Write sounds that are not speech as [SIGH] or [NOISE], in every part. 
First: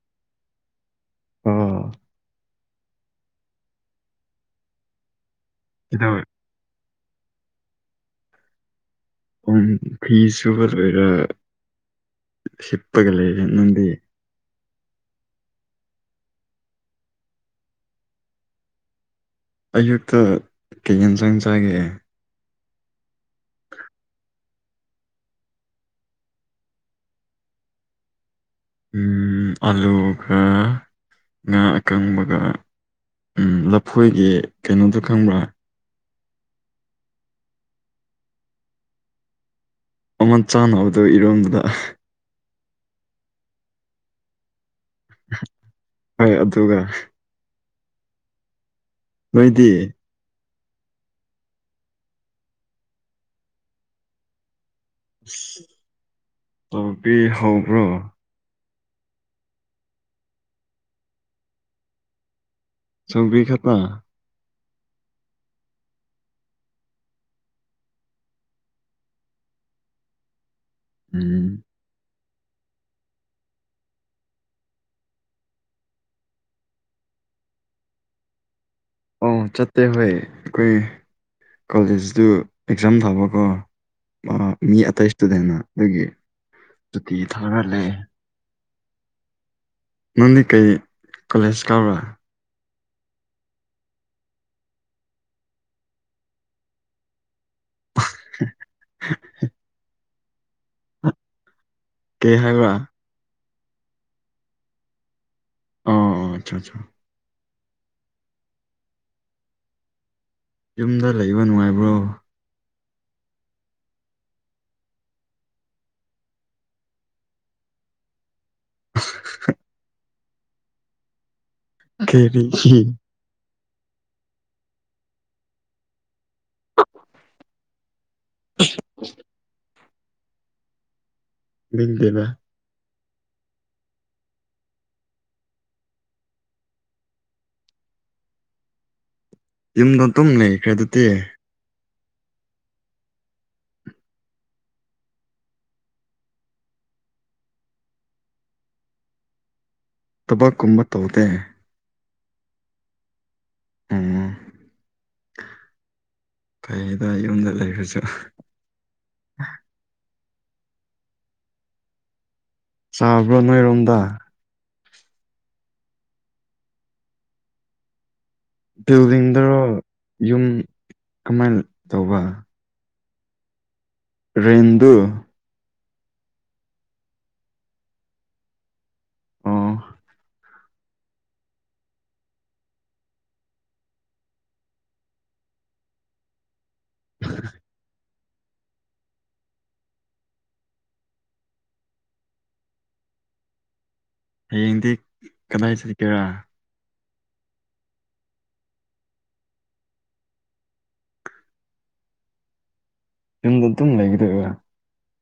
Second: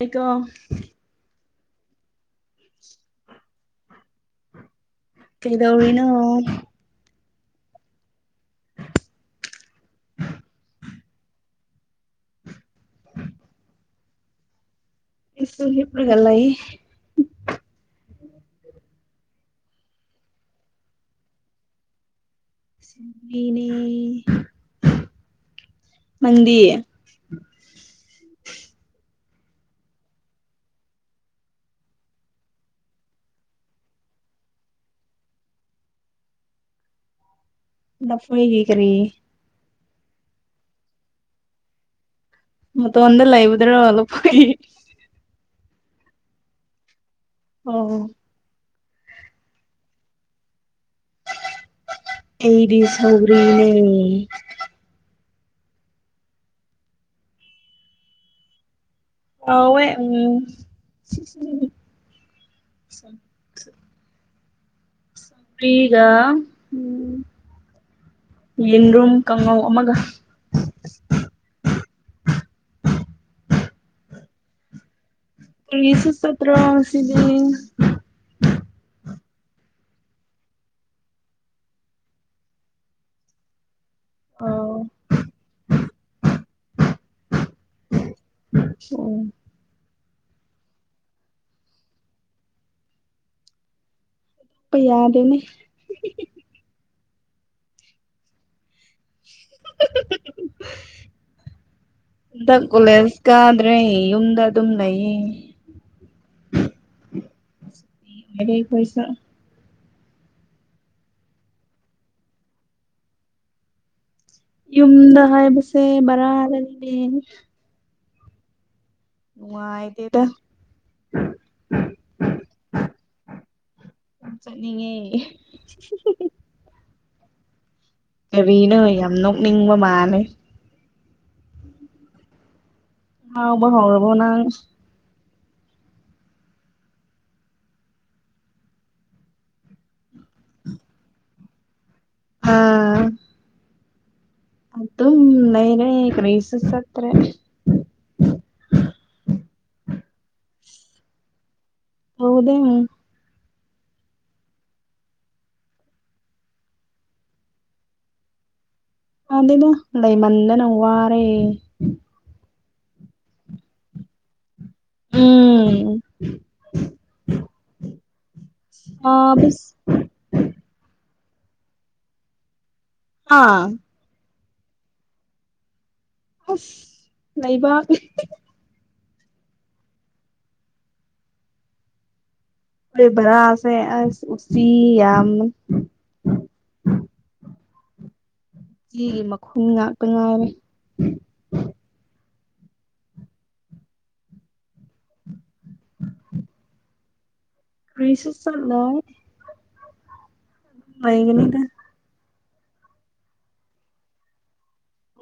ꯑꯩꯀ ꯑꯥ [INAUDIBLE] ꯀꯩꯗꯧꯔꯤꯅꯣ ꯀꯩꯗꯧꯋꯦ ꯎꯝ ꯐꯤꯁꯨꯕ ꯂꯣꯏꯔꯦ ꯁꯤꯤꯄꯒ ꯂꯩꯦ ꯅꯗꯤꯦ ꯁꯨ ꯏꯄꯒꯂꯏ ꯑꯌꯨꯛꯇ ꯀꯩ ꯌꯦꯟ ꯆꯥꯡꯟꯖꯒ ꯁꯤ ꯃꯗꯤꯌꯦ ꯎꯝ ꯑꯂꯨꯒ ꯉꯥ ꯑꯀꯪꯕꯒ ꯎꯝ ꯂꯐꯣꯏꯒꯤ ꯀꯩꯅꯣꯗꯣ ꯈꯪꯕ꯭ꯔꯥ ꯅ ꯐ ꯀ ꯀꯔꯤꯦ ꯑꯃ ꯆꯥꯟꯅꯕꯗꯣ ꯏꯔꯣꯝꯗꯨꯗ ꯃ ꯑꯣꯟꯗ ꯂ ꯏꯕꯗ꯭ꯔꯣ ꯍꯂꯄ ꯍꯣꯏ ꯑꯗꯨꯒ ꯑꯣ ꯃꯣꯏꯗꯤ ꯑꯩꯗꯤ ꯁꯥꯎꯔꯤꯅꯦ ꯑꯁ ꯇꯧꯕꯕꯤ ꯍꯧꯕ꯭ꯔꯣ ꯑꯋꯦ ꯎꯝ ꯁꯪꯕꯤ ꯈꯠꯇ ꯐꯤꯒ ꯎꯝ ꯌꯦꯟꯗꯨꯝ ꯀꯥꯡꯉꯧ ꯑꯃꯒ ꯎꯝ ꯄꯁꯨ ꯄꯠꯇ ꯑꯁꯤꯗꯤ ꯑꯣ ꯆꯠꯇꯦ ꯍꯣꯏ ꯑꯩꯈꯣꯏ ꯀꯣꯂꯦꯖꯇꯨ ꯑꯦꯛꯖꯥꯝ ꯊꯥꯕꯀꯣ ꯑꯣ ꯃꯤ ꯑꯇꯩ ꯏꯁꯇꯨꯗꯦꯟꯅ ꯑꯗꯨꯒꯤ ꯁꯨꯇꯤ ꯊꯥꯔ ꯂꯩ ꯑꯣ ꯅꯪꯗꯤ ꯀꯩ ꯀꯣꯂꯦꯖ ꯀꯕ꯭ꯔꯥ ꯄꯩ ꯌꯥꯗꯅꯦ [INAUDIBLE] ꯀꯩ ꯍꯟꯗꯛ ꯍꯥꯏꯒ ꯀꯣꯂꯦꯖ ꯀꯥꯗ꯭ꯔꯦ ꯌꯨꯝꯗ ꯑꯗꯨꯝ ꯂꯩꯌꯦ ꯑ ꯑ ꯑꯆꯥ ꯑꯆꯥ ꯋꯥꯔꯦ ꯄꯩꯁꯥ ꯌꯨꯝꯗ ꯂꯩꯕ ꯅꯨꯡꯉꯥꯏꯕ꯭ꯔꯣ ꯌꯨꯝꯗ ꯍꯥꯏꯕꯁꯦ ꯕꯔꯔ ꯂꯩꯅꯦ ꯅ ꯑꯥꯏꯗꯦꯗ ꯀꯦꯔꯤ ꯍ ꯅꯤꯡꯉꯦ ꯀꯦꯕꯤꯅ ꯌꯥꯝ ꯅꯣꯛꯅꯤꯡꯕ ꯃꯥꯜꯂꯦ ꯗꯦꯅ ꯑꯕ ꯍꯥꯎꯔꯔꯕꯣ ꯅ ꯌꯨꯝꯗꯣ ꯇꯨꯝ ꯂꯩꯈ꯭ꯔꯦ ꯑꯗꯨꯗꯤ ꯑꯥ ꯑ ꯑꯗꯨ ꯅꯅꯦ ꯀ꯭ꯔꯩꯁꯁ ꯑꯇꯩꯦ ꯇꯕꯥꯥꯛ ꯀꯨꯝꯕ ꯇꯧꯗꯦ ꯍꯧꯗꯦ ꯎ ꯑ ꯀꯩꯗ ꯌꯨꯝꯗ ꯂꯩꯕꯁꯨ ꯑꯗꯅ ꯂꯩ ꯃꯗꯅꯧ ꯋꯥꯔꯦ ꯆꯥꯎꯥꯕ꯭ꯔꯣ ꯅꯣꯏꯔꯣꯝꯗ ꯎꯝ ꯕꯤꯜꯗꯤꯡꯗꯔꯣ ꯁꯥꯕꯁ ꯌꯨꯝ ꯀꯃꯥꯏꯅ ꯇꯧꯕ ꯑꯥ ꯔꯗꯨ ꯑꯁ ꯂꯩꯕꯥꯛ ꯑꯣ ꯦ ꯕꯔꯁꯦ ꯎꯁꯤ ꯌꯥꯝ [UNINTELLIGIBLE] ꯆꯒꯤ ꯃꯈꯨꯝ ꯉꯇ ꯉꯥꯏꯔꯦ ꯍꯌꯦꯡꯗꯤ ꯀꯗꯥꯏ ꯆꯠꯀꯦꯔꯥ ꯀ꯭ꯔꯔꯤꯁꯁꯂ ꯃꯒꯅꯤꯗ ꯌꯨꯝꯗ ꯑꯗꯨꯝ ꯂꯩꯒꯗ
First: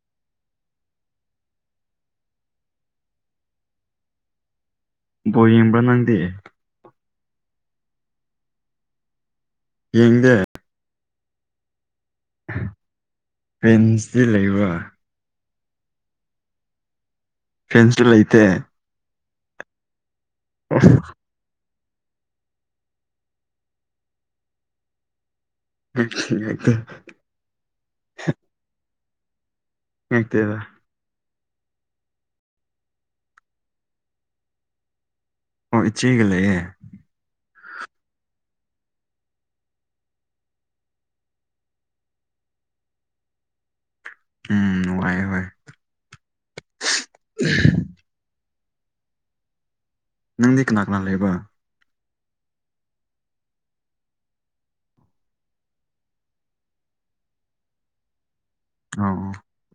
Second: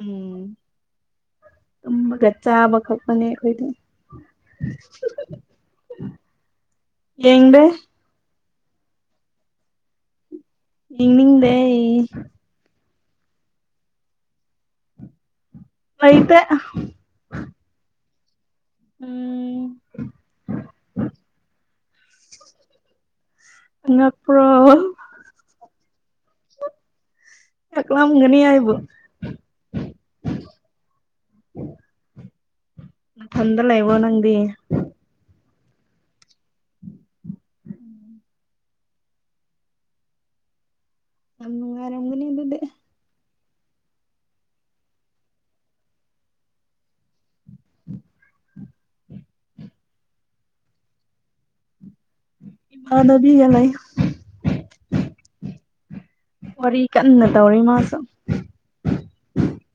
ꯎꯝ ꯇꯨꯝꯃꯒ ꯆꯥꯕ ꯀꯛꯄꯅꯦ ꯑꯩꯈꯣꯏꯗ ꯕꯣ ꯌꯦꯡꯕ꯭ꯔꯥ ꯅꯪꯗꯦ ꯌꯦ ꯌꯦꯡꯗꯦ ꯏꯅꯤꯡꯗꯦ ꯄꯦꯟꯁꯤ ꯂꯩꯕ ꯂꯩꯇ ꯐꯦꯟꯁꯁꯨ ꯂꯩꯇꯦ ꯎꯝ ꯑ ꯑ ꯄꯨ꯭ꯔꯣ ꯉꯛꯇꯦ ꯉꯛꯇꯦ ꯌꯥꯝꯒꯅꯤ ꯍꯥꯏꯕꯣ ꯌꯦꯦ ꯇꯕ ꯎꯝ ꯆꯗ ꯂꯩ ꯏ ꯋꯥ ꯅꯪꯗꯤ ꯑꯣ ꯏꯆꯦꯒ ꯂꯩꯑꯦ ꯑꯃꯉꯔ ꯑꯅꯤ ꯑꯗꯨꯗ ꯎꯝ ꯋꯥꯏ ꯍꯣꯏ ꯎ ꯎ ꯎ ꯅꯪꯗꯤ ꯀꯅꯥ ꯀꯅꯥ ꯂꯩꯕ ꯑ ꯑꯗꯨꯕꯤꯒꯂ ꯋꯥꯔꯤ ꯀꯟꯅ ꯇꯧꯔꯤ ꯃꯥꯁꯨ ꯑ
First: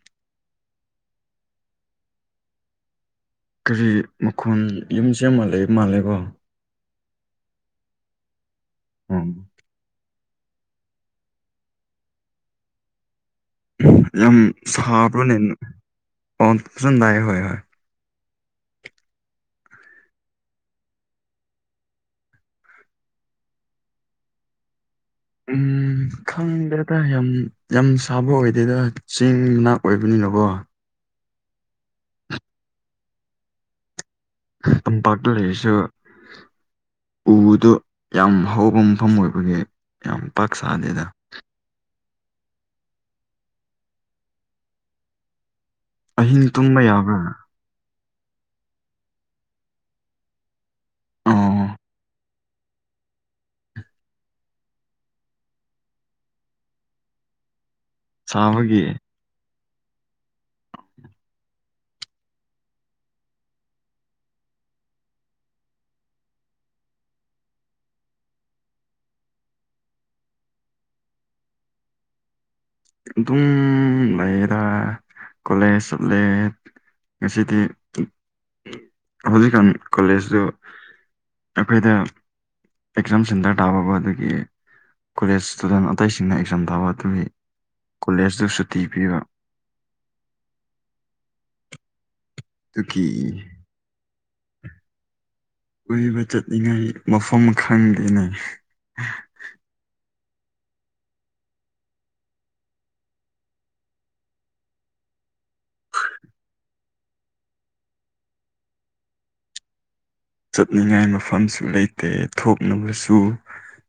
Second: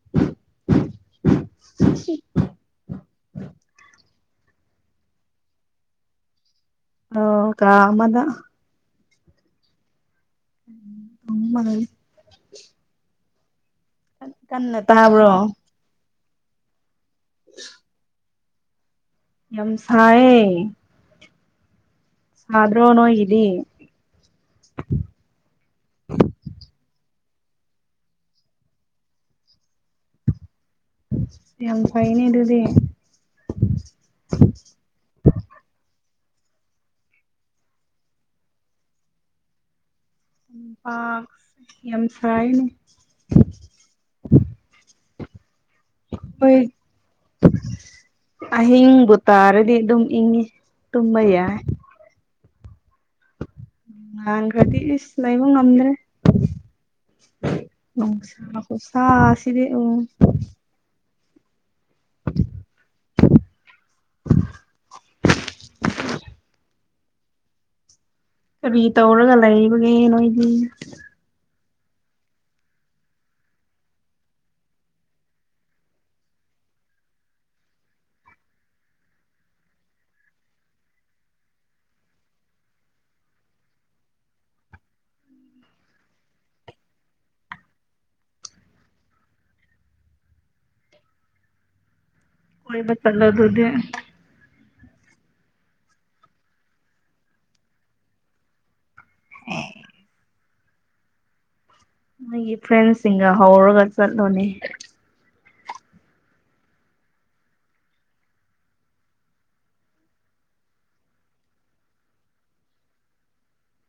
[UNINTELLIGIBLE] ꯀꯔꯤ ꯃꯈꯣꯟ ꯌꯨꯝꯁꯤ ꯑꯃ ꯂꯩꯕ ꯃꯥꯜꯂꯦꯕꯣ ꯑꯣ ꯀꯃꯗ ꯎꯝ ꯎꯝꯃꯒꯜ ꯌꯥꯝ ꯁ ꯇꯥꯕ꯭ꯔꯣ ꯄ꯭ꯔ꯭ꯔꯁ ꯗꯏ ꯍ ꯍ ꯌꯁꯥꯌꯦ ꯑ꯭ꯔꯣꯅꯣ ꯏꯗꯤ ꯎꯝ ꯈꯪꯗꯦꯗ ꯌꯥꯝ ꯌꯥꯝ ꯁꯥꯕ ꯑꯣꯏꯗꯦꯗ ꯆꯦꯡ ꯃꯅꯥꯛ ꯑꯣꯏꯕꯅꯤ ꯅꯕꯣ ꯌꯥꯝ ꯐꯥꯏꯩꯅꯔꯗꯤꯦ ꯎꯗꯣ ꯌꯥꯝ ꯍꯥꯎꯕ ꯃꯐꯝ ꯑꯣꯏꯕꯒꯤ ꯌꯥꯝ ꯄꯥꯛ ꯁꯥꯗꯦꯗ [UNINTELLIGIBLE] ꯍꯥꯏꯅꯤ ꯑꯍꯤꯡ ꯇꯨꯝꯕ ꯌꯥꯕ ꯑꯍꯤꯡꯕꯨ ꯇꯥꯔꯗꯤ ꯑꯗꯨꯝ ꯏꯪꯉꯤ ꯇꯨꯝꯕ ꯌꯥꯏ ꯑꯣ ꯉꯥꯟꯈ꯭ꯔꯗꯤ ꯏꯁ ꯂꯩꯕ ꯉꯝꯗ꯭ꯔꯦ ꯎꯝ ꯁꯥꯕꯒꯤ ꯁꯥꯁꯤꯗꯤꯦ ꯎ ꯀꯔꯤ ꯇꯧꯔꯒ ꯂꯩꯕꯒꯦ ꯅꯣꯏꯗꯤ ꯑꯗꯨꯝ ꯂꯩꯔ ꯀꯂꯦꯖ ꯁꯂꯦꯖ ꯉꯁꯤꯗꯤ ꯍꯧꯖꯤꯛꯀꯥꯟ ꯀꯣꯂꯦꯖꯇ ꯑꯩꯈꯣꯏꯗ ꯑꯦꯛꯖꯥꯝ ꯁꯦꯟꯇꯔ ꯇꯥꯕꯕꯨ ꯑꯗꯨꯒꯤ ꯀꯣꯂꯦꯖ ꯏꯁꯇꯨꯗꯦꯟ ꯑꯇꯩꯁꯤꯡꯅ ꯑꯦꯛꯖꯥꯝ ꯊꯥꯕ ꯑꯗꯨꯒꯤ ꯀꯣꯂꯦꯖꯇꯁꯨ ꯊꯤ ꯄꯤꯕ ꯑꯗꯨꯒꯤ ꯀꯣꯏꯃꯂ ꯑꯗꯨꯗꯤ ꯀꯏꯕ ꯆꯠꯂꯤꯉꯥꯏ ꯃꯐꯝ ꯈꯪꯗꯦꯅꯦ ꯑꯣ ꯅꯣꯏꯒꯤ ꯐ꯭ꯔꯦꯟꯁꯤꯡꯒ ꯍꯧꯔꯒ ꯆꯠꯂꯣꯅꯦ ꯆꯠꯅꯤꯡꯉꯥꯏ ꯃꯐꯝꯁꯨ ꯂꯩꯇꯦ ꯊꯣꯛꯅꯕꯁꯨ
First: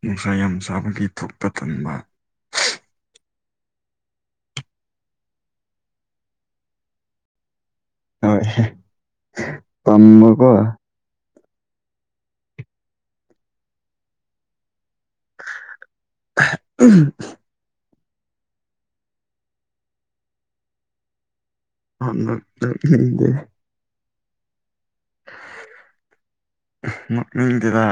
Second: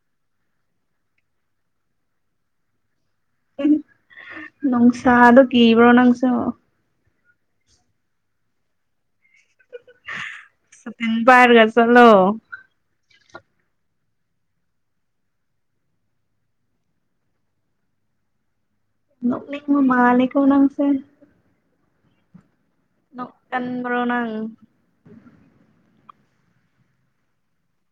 ꯅꯨꯡꯁꯥ ꯌꯥꯝ ꯆꯥꯕꯒꯤ ꯊꯇ ꯊꯟꯕ ꯅꯅꯨꯡꯣꯡꯁ ꯑ ꯑꯗꯨ ꯀ ꯏꯕ꯭ꯔꯣ ꯅꯪꯁ ꯍꯣꯏ ꯇꯝꯕ ꯀꯣ ꯔꯒ ꯆꯂꯣ ꯎꯝ ꯅꯃ ꯃꯥ ꯂꯩ ꯀꯣꯅꯥꯝꯁꯦ ꯑꯗ ꯅ ꯀꯟ꯭ꯔꯣꯅ ꯃ ꯏꯗꯗ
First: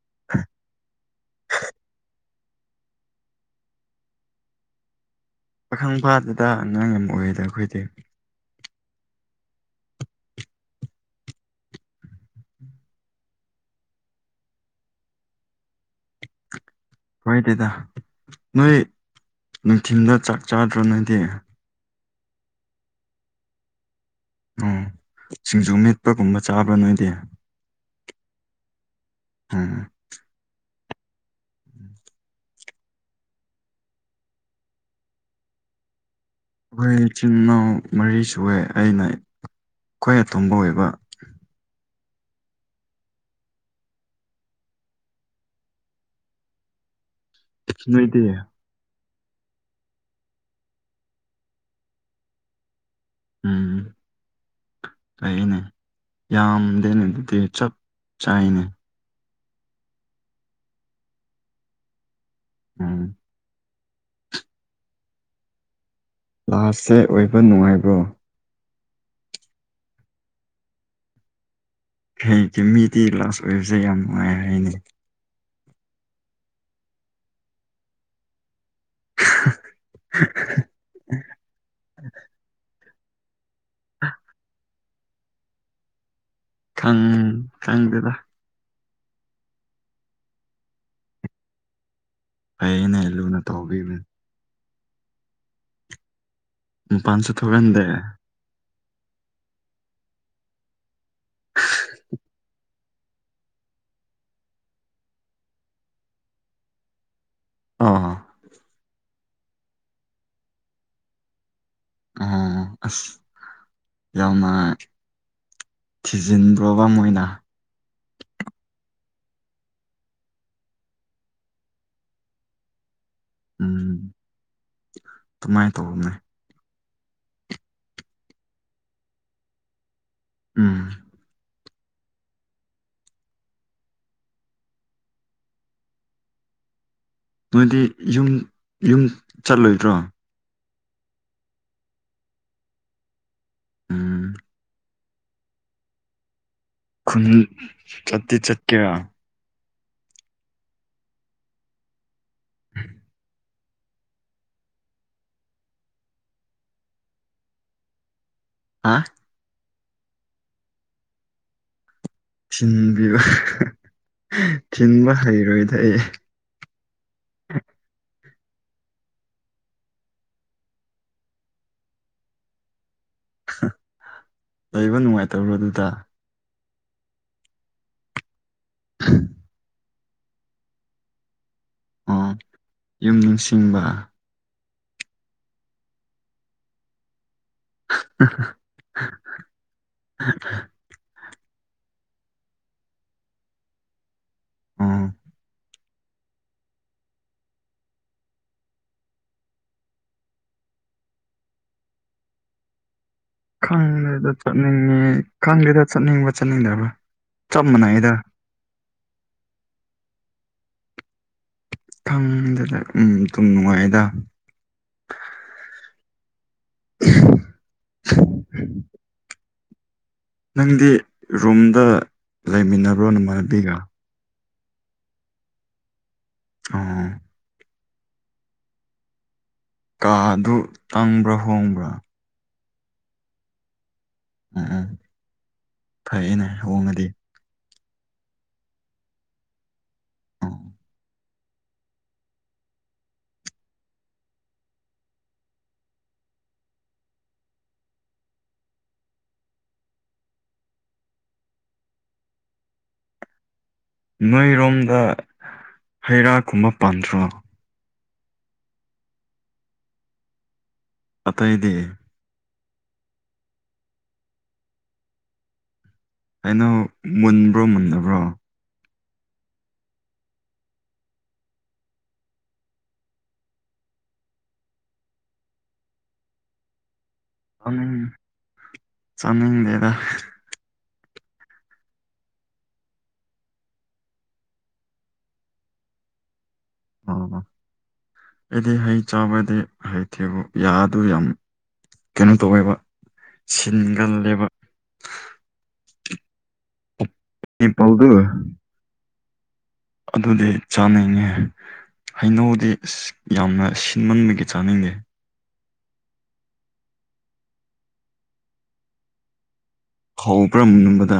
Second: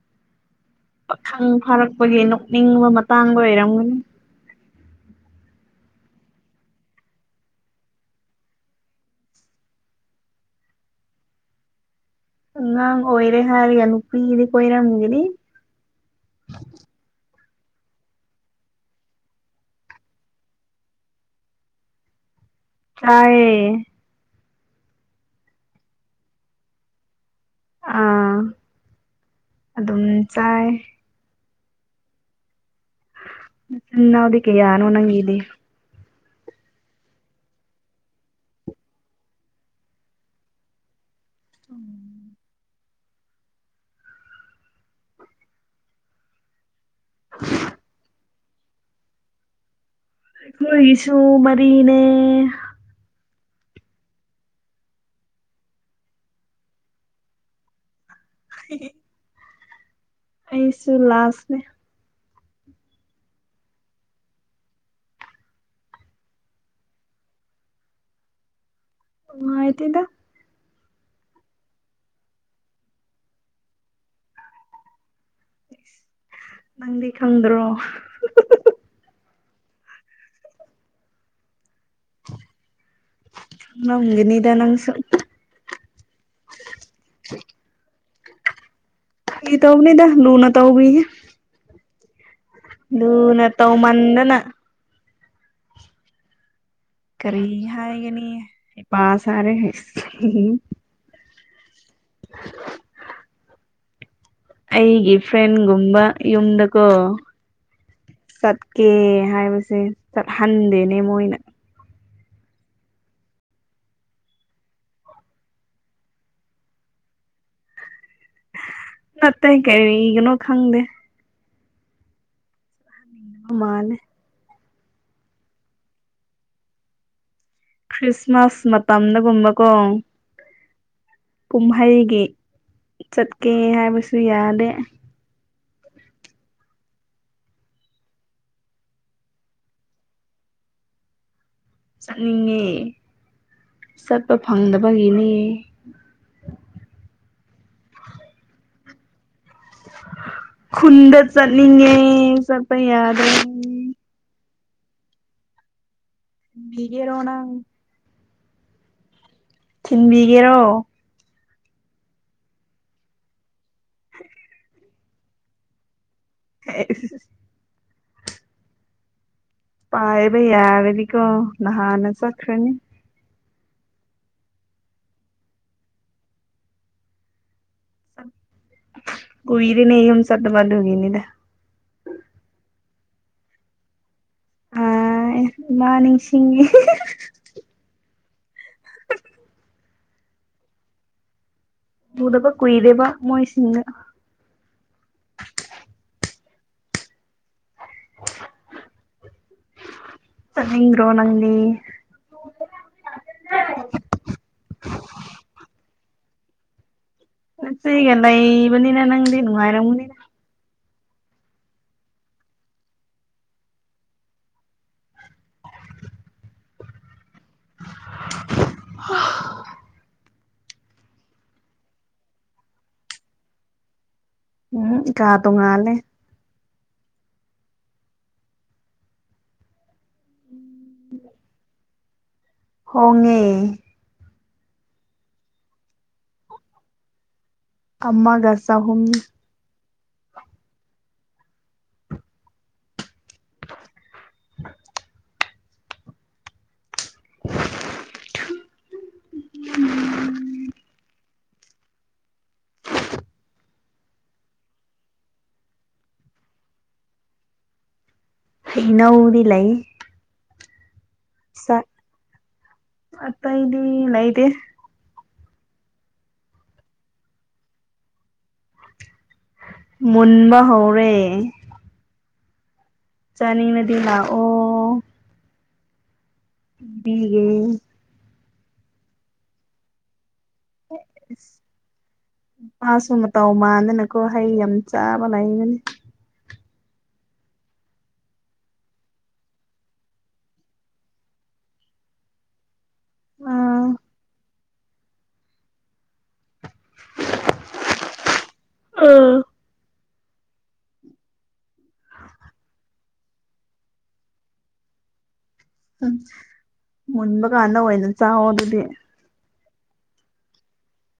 [INAUDIBLE] ꯄꯥꯈꯪ ꯐꯥꯔꯛꯄꯒꯤ ꯅꯣꯛꯅꯤꯡꯕ ꯃꯇꯥꯡꯗ ꯑꯣꯏꯔꯝꯒꯅꯤ ꯄꯥꯈꯪ ꯐꯥꯗꯨꯗ ꯑꯉꯥꯡ ꯑꯃ ꯑꯣꯏꯔꯤꯗ ꯑꯩꯈꯣꯏꯗꯤ ꯑꯥꯡ ꯑꯣꯏꯔꯦ ꯍꯥꯏꯔꯒ ꯅꯨꯄꯤꯒꯤꯗꯤ ꯀꯣꯏꯔꯝꯒꯤꯗꯤ ꯍꯣꯏ ꯗꯦꯗ ꯅꯣꯏ ꯅꯨꯡꯊꯤꯤꯟꯗ ꯆꯥꯛ ꯆꯥꯗ꯭ꯔꯣ ꯅꯣꯏꯗꯤ ꯇꯌꯦ ꯑꯣ ꯁꯤꯡꯖꯨ ꯃꯠꯄꯒꯨꯝꯕ ꯆꯥꯕ꯭ꯔꯥ ꯅꯣꯏꯗꯤ ꯑꯥ ꯎꯝ ꯑꯗꯨꯝ ꯆꯥꯏ ꯆꯎꯗ ꯀꯦꯌꯥ ꯅ ꯑꯣꯅꯪꯗꯤ ꯑꯩꯈꯣꯏ ꯏꯆꯤꯜ ꯏꯅꯥꯎ ꯃꯔꯤ ꯁꯑꯦ ꯑꯩꯅ ꯈ꯭ꯋꯥꯏ ꯑꯇꯣꯝꯕ ꯑꯣꯏꯕ ꯉꯣꯏꯇ ꯑꯩꯣꯏꯁꯨ ꯃꯔꯤꯅꯦ ꯎꯝ ꯀꯩꯅꯦ ꯌꯥꯝꯗꯦꯅꯦ ꯑꯗꯨꯗꯤ ꯆꯞ ꯆꯥꯏꯅꯥ ꯑꯩꯁꯨ ꯂꯥꯁꯅꯦ ꯎꯝ ꯂꯥꯁꯁꯦ ꯑꯣꯏꯕ ꯅꯨꯡꯉꯥꯏꯕ꯭ꯔꯣ ꯃꯥꯥꯏꯇꯗ ꯀꯩ ꯃꯤꯗꯤ ꯂꯥꯁ ꯑꯣꯏꯕꯁꯦ ꯌꯥꯝ ꯅꯨꯡꯉꯥꯏ ꯍꯥꯏꯅꯦ ꯅꯪꯗꯤ ꯈꯪꯗ꯭ꯔꯣ [UNINTELLIGIBLE] ꯅꯪꯒꯅꯤꯗ ꯅꯪꯁꯨ ꯈꯪ ꯈꯪꯗꯦꯗ ꯀ ꯇꯧꯕꯅꯤꯗ ꯂꯨꯅ ꯇꯧꯕꯦ ꯐꯩꯅꯦ ꯂꯨꯅ ꯂꯅ ꯇꯧꯕꯤꯕꯅꯦ ꯇꯧꯃꯗꯅ ꯃꯄꯥꯟꯁꯨ ꯀꯔꯤ ꯊꯣꯛꯍꯟꯗꯦ ꯍꯥꯏꯒꯅꯤ ꯄ ꯁꯔꯦ [INAUDIBLE] ꯑꯩꯒꯤ ꯐ꯭ꯔꯦꯟꯒꯨꯝꯕ ꯌꯨꯝꯗꯀꯣ ꯑꯥ ꯆꯠꯀꯦ ꯍꯥꯏꯕꯁꯦ ꯆꯠ ꯍꯟꯗꯦꯅꯦ ꯃꯣꯏꯅ ꯑꯥ ꯑꯁ ꯌꯥꯝꯃ ꯊꯤꯖꯤꯟꯕ꯭ꯔꯣꯕ ꯃꯣꯏꯅ ꯅꯠꯇꯦ ꯀꯔꯤꯒꯤꯅꯣ ꯈꯪꯗꯦ ꯍꯨꯃꯥꯜꯂꯦ ꯇꯨꯃꯥꯏ ꯇꯧꯔꯣꯅꯦ ꯈ꯭ꯔꯤꯁꯃꯥꯁ ꯃꯇꯝꯗꯒꯨꯝꯕꯀꯣ ꯎꯝ ꯀꯨꯝꯍꯩꯒꯤ ꯆꯠꯀꯦ ꯍꯥꯏꯕꯁꯨ ꯌꯥꯗꯦ ꯅꯣꯏꯗꯤ ꯌꯨꯝ ꯌꯨꯝ ꯆꯠꯂꯣꯏꯗ꯭ꯔꯣ ꯆꯠꯅꯤꯡꯉꯦ ꯆꯠꯄ ꯎꯝ ꯐꯪꯗꯕꯒꯤꯅꯦ ꯎꯝ ꯆꯠꯇꯤ ꯆꯠꯀꯦꯔꯥ ꯈꯨꯟꯗ ꯆꯠꯅꯤꯡꯉꯦ ꯆꯠꯄ ꯌꯥꯗ꯭ꯔꯕꯅꯦ ꯊꯤꯟꯕꯤꯒꯦꯔꯣ ꯅꯪ ꯑꯥ ꯊꯤꯟꯕꯤꯒꯦꯔꯣ ꯊꯤꯟꯕꯤꯕ ꯊꯤꯟꯕ ꯍꯩꯔꯣꯏꯗꯥ ꯑꯩ ꯄꯥꯏꯕ ꯌꯥꯔꯗꯤꯀꯣ ꯅꯍꯥꯟꯅ ꯆꯠꯈ꯭ꯔꯅꯤ ꯍ ꯍ ꯂꯩꯕ ꯅꯨꯡꯉꯥꯏꯇꯕ꯭ꯔꯣ ꯑꯗꯨꯗ [UNINTELLIGIBLE] [INAUDIBLE] ꯔꯤꯃꯦ ꯌꯨꯝ ꯆꯠꯇꯕ ꯑꯗꯨꯒꯤꯅꯤꯗ ꯑꯥ ꯌꯨꯝ ꯅꯤꯡꯁꯤꯡꯕ ꯑꯥ ꯃꯥ ꯅꯤꯁꯤꯡꯉꯦ ꯍꯦ ꯍꯥ ꯍꯥ ꯍꯥ ꯑꯍ ꯍ ꯍ ꯍ ꯎꯗꯕ ꯀꯨꯏꯔꯦꯕ ꯃꯣꯏ ꯁꯤꯡꯅ ꯑꯣ [INAUDIBLE] ꯆꯠꯅꯤꯡꯗ꯭ꯔꯣ ꯅꯪꯗꯤ ꯈꯪꯗꯦꯗ ꯆꯠꯅꯤꯡꯉꯤ ꯈꯪꯗꯦꯗ ꯆꯠꯅꯤꯡꯕ ꯆꯠꯅꯤꯡꯗ꯭ꯔꯕ ꯅꯨꯄꯤꯒ ꯂꯩꯕꯅꯤꯅ ꯅꯪꯗꯤ ꯅꯨꯡꯉꯥꯏꯔꯝꯒꯅꯤꯗ ꯈꯪꯗꯦꯗ ꯎꯝ ꯑꯗꯨꯨꯝ ꯅꯨꯡꯉꯥꯏꯗ [UNINTELLIGIBLE] ꯅꯪꯗꯤ ꯔꯨꯝꯗ ꯂꯩꯃꯤꯟꯅꯕ꯭ꯔꯣ ꯅꯃꯥꯟꯅꯕꯤꯒ ꯎꯝ ꯀꯥ ꯇꯣꯡꯉꯥꯜꯂꯦ ꯑꯣ ꯀꯥꯗꯨ ꯇꯥꯡꯕ꯭ꯔꯥ ꯍꯣꯡꯕ꯭ꯔꯥ ꯍꯣꯡꯉꯦ ꯎꯝ ꯎꯝ ꯐꯩꯅꯦ ꯍꯣꯡꯉꯗꯤ ꯑꯃꯒ ꯆꯍꯨꯝ ꯑꯣ [UNINTELLIGIBLE] ꯎꯝ ꯅꯣꯏꯔꯣꯝꯗ ꯍꯩꯔꯥ ꯀꯨꯝꯕ ꯄꯥꯟꯗ꯭ꯔꯣ ꯍꯩꯅꯧꯗꯤ ꯂꯩ ꯑꯇꯩꯩꯗꯤ ꯆꯥꯛ ꯑꯇꯩꯗꯤ ꯂꯩꯇꯦ ꯀꯩꯅꯣ ꯃꯨꯟꯕ꯭ꯔꯣ ꯃꯨꯟꯗꯕ꯭ꯔꯣ ꯃꯨꯟꯕ ꯍꯧꯔꯦ ꯆꯥꯅꯤꯡꯅꯗꯤ ꯂꯥꯛꯑꯣ ꯎꯝ ꯆꯃꯤ ꯗꯦꯗ ꯑꯦ ꯅꯨꯄꯥꯁꯨ ꯃꯇꯥꯎ ꯃꯥꯟꯗꯅꯀꯣ ꯍꯩ ꯌꯥꯝ ꯆꯥꯕ ꯂꯩꯕꯅꯤ ꯑ ꯑꯩꯗꯤ ꯍꯩ ꯆꯥꯕꯗꯤ ꯍꯩꯇꯦꯕꯨ ꯌꯥꯗꯨ ꯌꯥꯝ ꯀꯩꯅꯣ ꯇꯧꯋꯦꯕ ꯑꯥ ꯁꯤꯟꯒꯜꯂꯦꯕ ꯃꯤ ꯄꯜꯗꯨ ꯑꯥ ꯑꯗꯨꯗꯤ ꯆꯥꯅꯤꯡꯉꯤ ꯍꯩꯅꯧꯗꯤ ꯌꯥꯝꯅ ꯁꯤꯟꯃꯟꯕꯒꯤ ꯆꯥꯅꯤꯡꯗꯦ ꯎꯝ ꯃꯨꯟꯕ ꯀꯥꯟꯗ ꯑꯣꯏꯅ ꯆꯥꯛꯣ ꯑꯗꯨꯗꯤ ꯍꯧꯕ꯭ꯔ ꯃꯨꯕꯗ